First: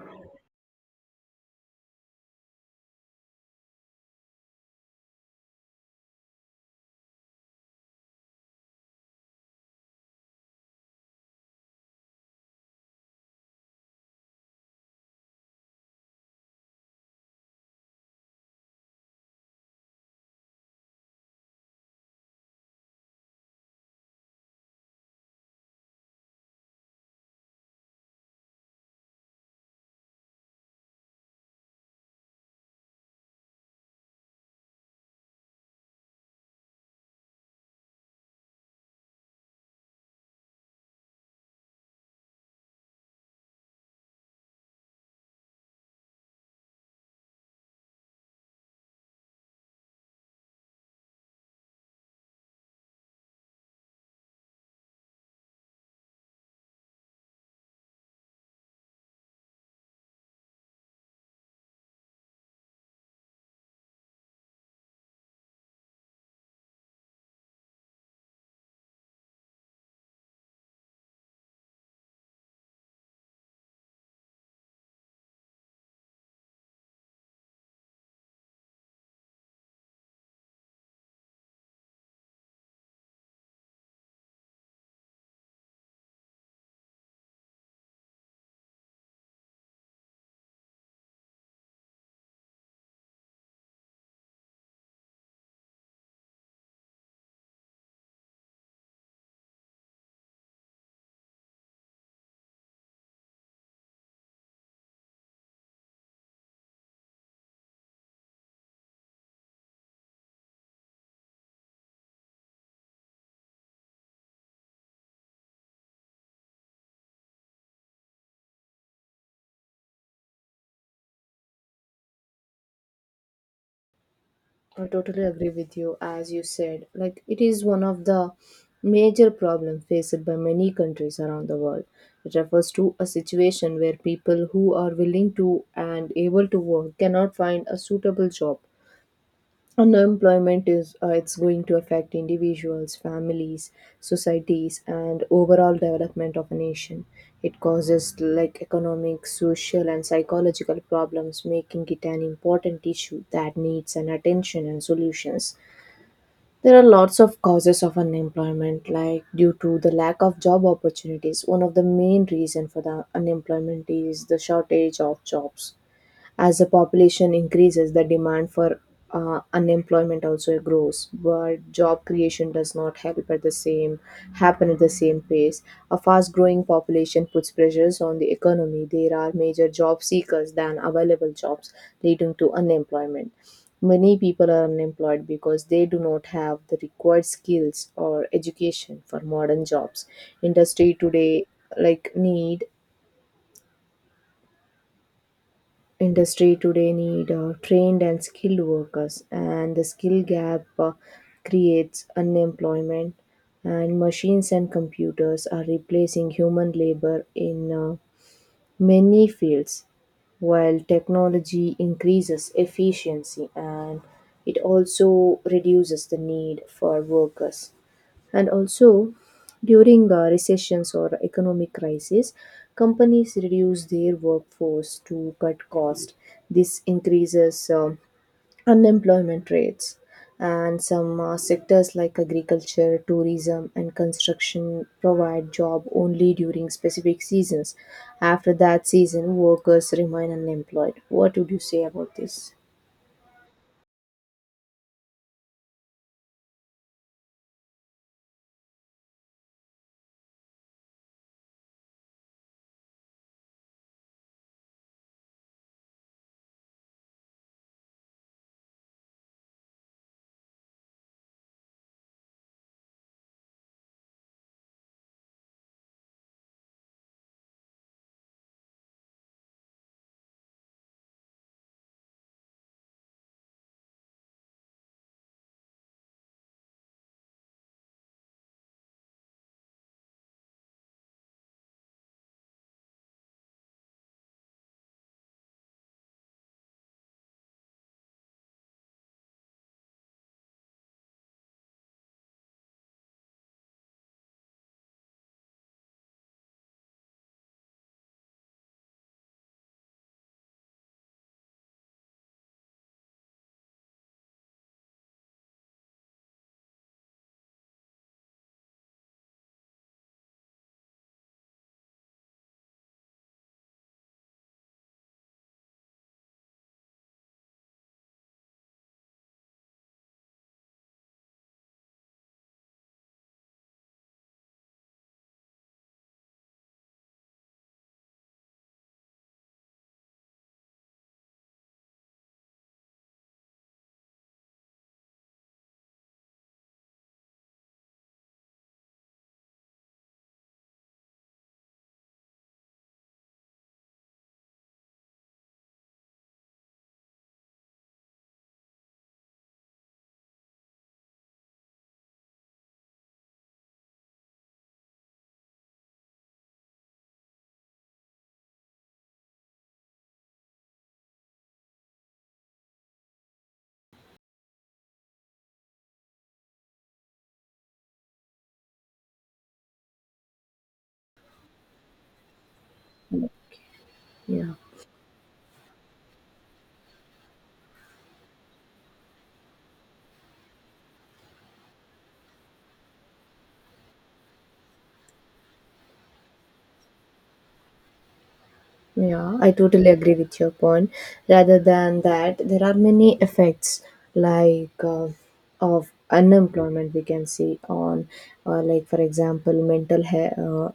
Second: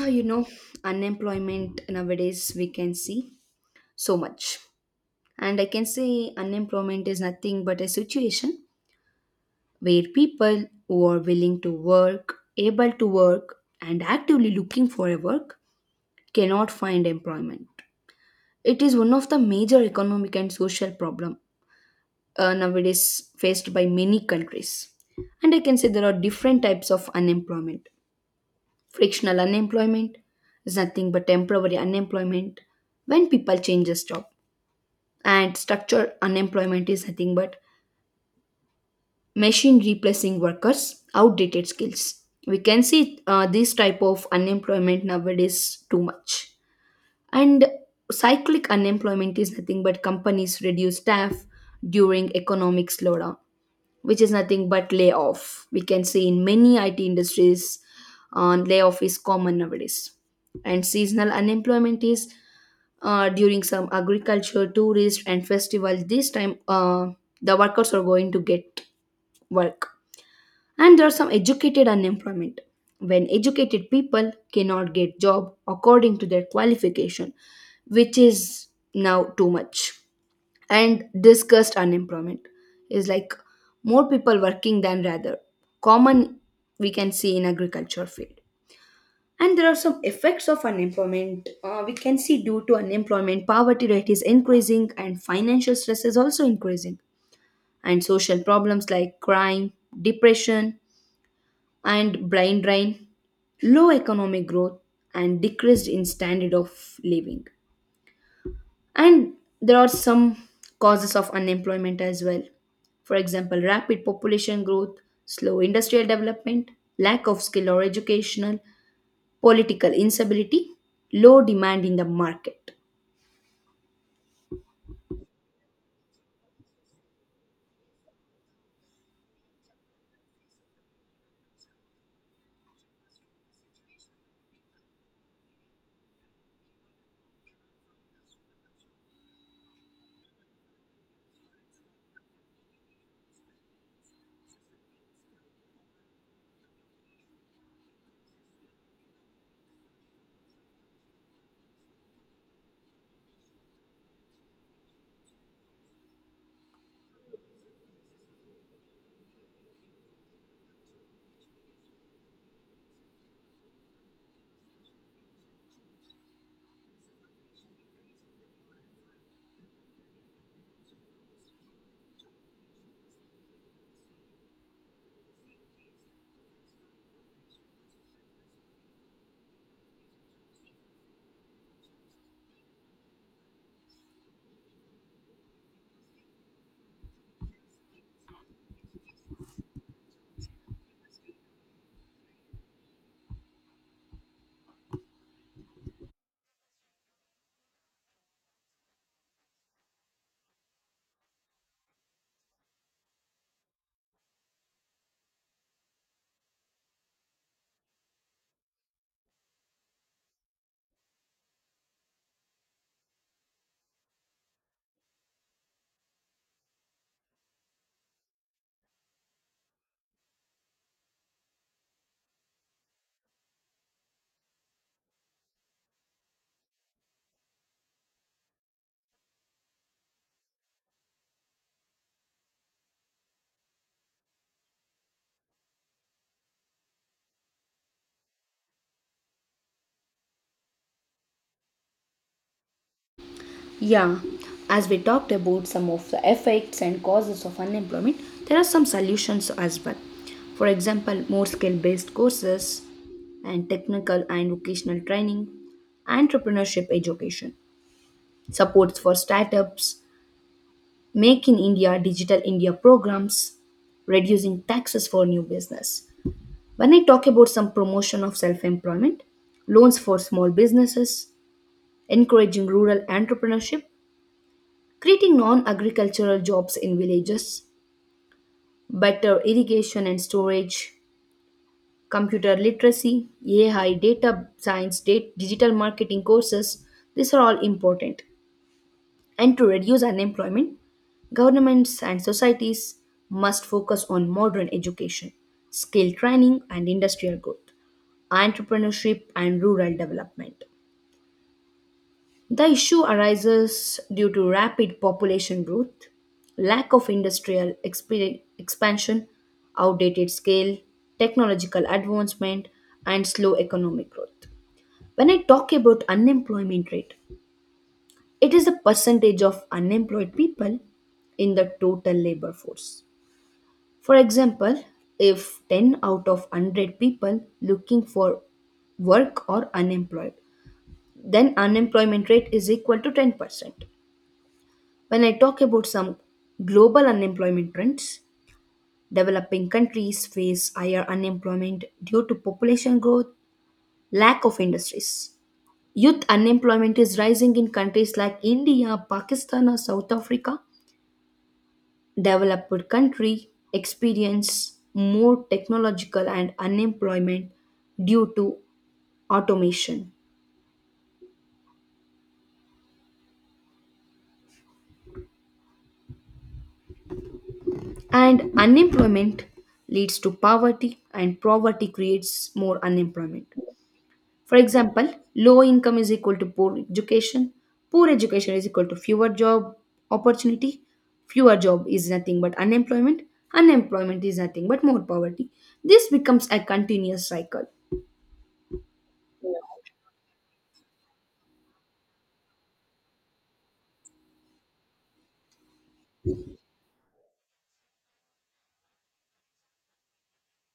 Ah, you know unemployment nowadays we can see so much, and I can say unemployment is nothing but a situation where people who are willing to work, able to work, and actively looking for a work cannot find employment. It is one of the major economic and social problem nowadays faced by many countries. And I can say there are different types of unemployment. Frictional unemployment is nothing but temporary unemployment when people change a job. And structured unemployment is nothing but machine replacing workers, outdated skills. We can see this type of unemployment nowadays too much. And cyclic unemployment is nothing but companies reduce staff during economic slowdown, which is nothing but layoff. We can see in many IT industries, layoff is common nowadays. And seasonal unemployment is during some agriculture, tourist, and festival. This time, the workers are going to get work. And there are some educated unemployment. When educated people cannot get job according to their qualification, which is now too much. And discussed unemployment is like more people working than rather common, we can see in agriculture field. And there are some effects of unemployment. We can see, due to unemployment, poverty rate is increasing and financial stress is also increasing, and social problems like crime, depression, and brain drain, low economic growth, and decreased in standard of living. And there are some causes of unemployment as well. For example, rapid population growth, slow industrial development, lack of skill or educational, political instability, low demand in the market. I totally agree with you. As you said, like, it is one of the major problems faced by many countries around the world. It refers to a situation where people who are willing to and able to work cannot find a suitable job. Unemployment is it's going to affect individuals, families, societies, and overall development of a nation. It causes like economic, social, and psychological problems, making it an important issue that needs an attention and solutions. There are lots of causes of unemployment, like due to the lack of job opportunities. One of the main reason for the unemployment is the shortage of jobs as the population increases. The demand for unemployment also grows, but job creation does not help at the same happen at the same pace. A fast-growing population puts pressures on the economy. There are major job seekers than available jobs, leading to unemployment. Many people are unemployed because they do not have the required skills or education for modern jobs. Industry today like need Industry today need trained and skilled workers, and the skill gap creates unemployment. And machines and computers are replacing human labor in many fields, while technology increases efficiency and it also reduces the need for workers. And also, during recessions or economic crisis, companies reduce their workforce to cut cost. This increases unemployment rates. And some sectors like agriculture, tourism, and construction provide job only during specific seasons. After that season, workers remain unemployed. What would you say about this? Yeah, as we talked about some of the effects and causes of unemployment, there are some solutions as well. For example, more skill based courses and technical and vocational training, entrepreneurship education, supports for startups, Make in India, Digital India programs, reducing taxes for new business. When I talk about some promotion of self employment, loans for small businesses, encouraging rural entrepreneurship, creating non agricultural jobs in villages, better irrigation and storage, computer literacy, AI, data science, data, digital marketing courses, these are all important. And to reduce unemployment, governments and societies must focus on modern education, skill training, and industrial growth, entrepreneurship, and rural development. The issue arises due to rapid population growth, lack of industrial expansion, outdated scale, technological advancement, and slow economic growth. When I talk about unemployment rate, it is the percentage of unemployed people in the total labor force. For example, if 10 out of 100 people looking for work are unemployed, then unemployment rate is equal to 10%. When I talk about some global unemployment trends, developing countries face higher unemployment due to population growth, lack of industries. Youth unemployment is rising in countries like India, Pakistan, or South Africa. Developed country experience more technological and unemployment due to automation. And unemployment leads to poverty, and poverty creates more unemployment. Yeah. For example, low income is equal to poor education, poor education is equal to fewer job opportunity, fewer job is nothing but unemployment, unemployment is nothing but more poverty. This becomes a continuous cycle. Yeah, I totally agree with your point. Rather than that, there are many effects like of unemployment we can see on, like for example,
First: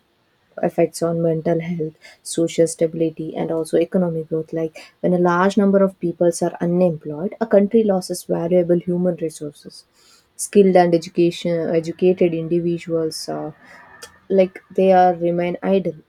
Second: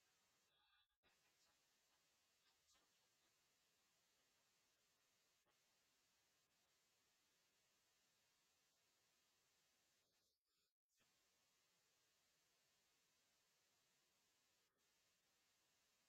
effects on mental health, social stability, and also economic growth. Like when a large number of peoples are unemployed, a country loses valuable human resources. Skilled and education educated individuals. Like they are remain idle,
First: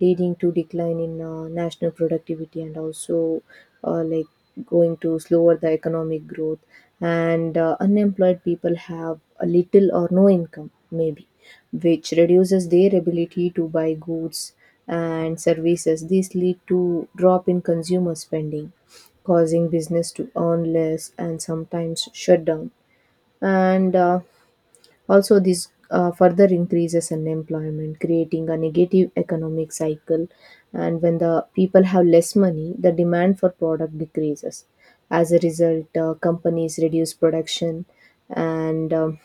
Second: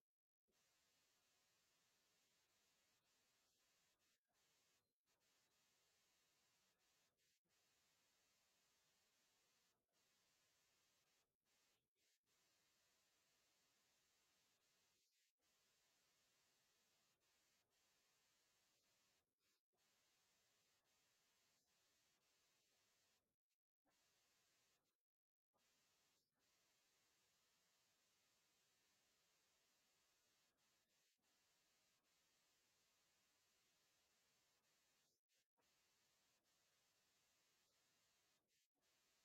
leading to decline in national productivity, and also uh, like going to slower the economic growth. And unemployed people have a little or no income maybe, which reduces their ability to buy goods and services. This lead to drop in consumer spending, causing business to earn less and sometimes shut down. And also, this further increases unemployment, creating a negative economic cycle. And when the people have less money, the demand for product decreases. As a result, companies reduce production and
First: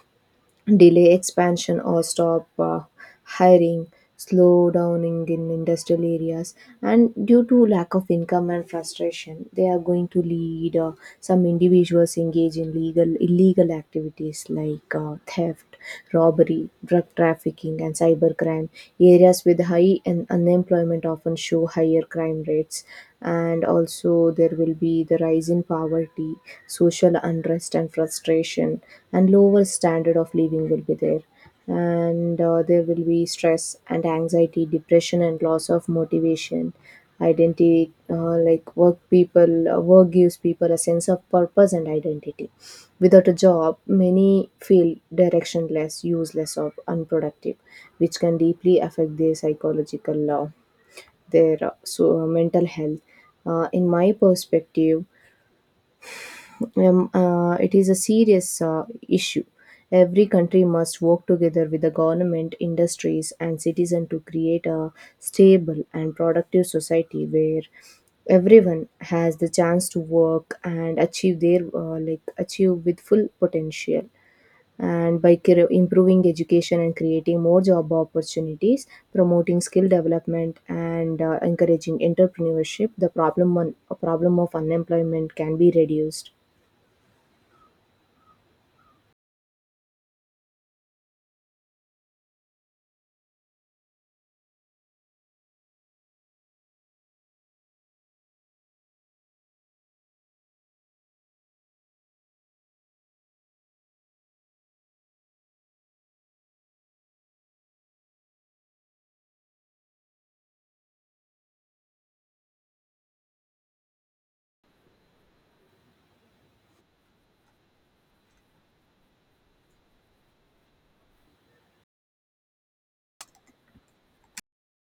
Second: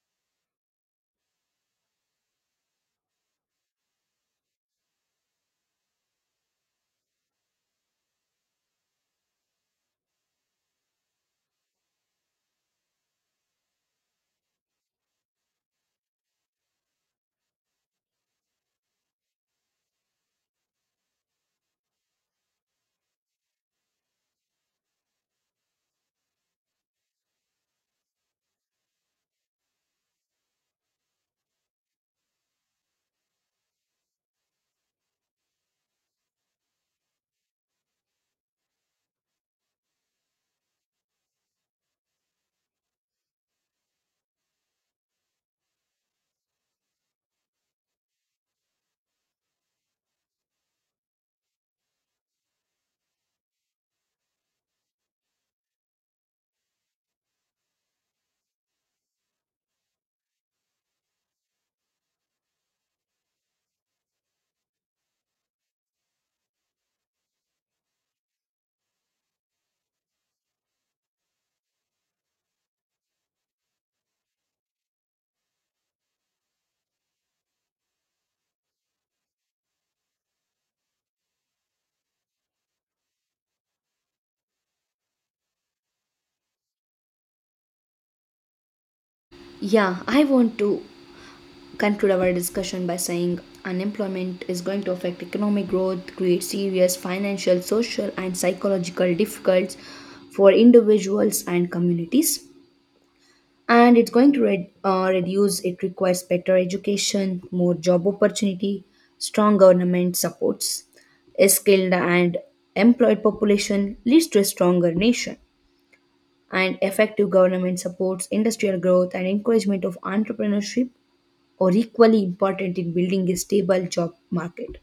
delay expansion or stop hiring, slow down in industrial areas. And due to lack of income and frustration, they are going to lead some individuals engage in legal illegal activities like theft, robbery, drug trafficking, and cybercrime. Areas with unemployment often show higher crime rates, and also there will be the rise in poverty, social unrest, and frustration, and lower standard of living will be there. And there will be stress and anxiety, depression, and loss of motivation, identity. Work gives people a sense of purpose and identity. Without a job, many feel directionless, useless, or unproductive, which can deeply affect their mental health. In my perspective, it is a serious issue. Every country must work together with the government, industries, and citizens to create a stable and productive society where everyone has the chance to work and achieve their achieve with full potential. And by improving education and creating more job opportunities, promoting skill development, and encouraging entrepreneurship, problem of unemployment can be reduced. Yeah, I want to conclude our discussion by saying unemployment is going to affect economic growth, create serious financial, social, and psychological difficulties for individuals and communities. And it's going to reduce, it requires better education, more job opportunity, strong government supports. A skilled and employed population leads to a stronger nation. And effective government supports industrial growth and encouragement of entrepreneurship or equally important in building a stable job market.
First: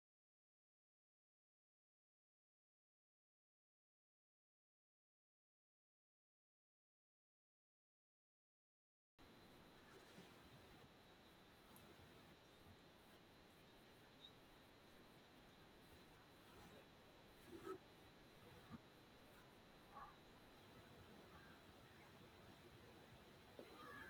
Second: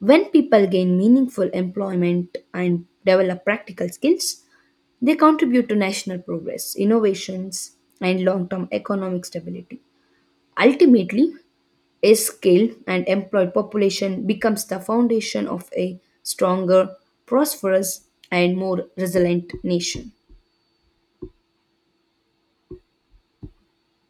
When people gain meaningful employment and develop practical skills, they contribute to national progress, innovations, and long term economic stability. Ultimately, a skilled and employed population becomes the foundation of a stronger, prosperous, and more resilient nation.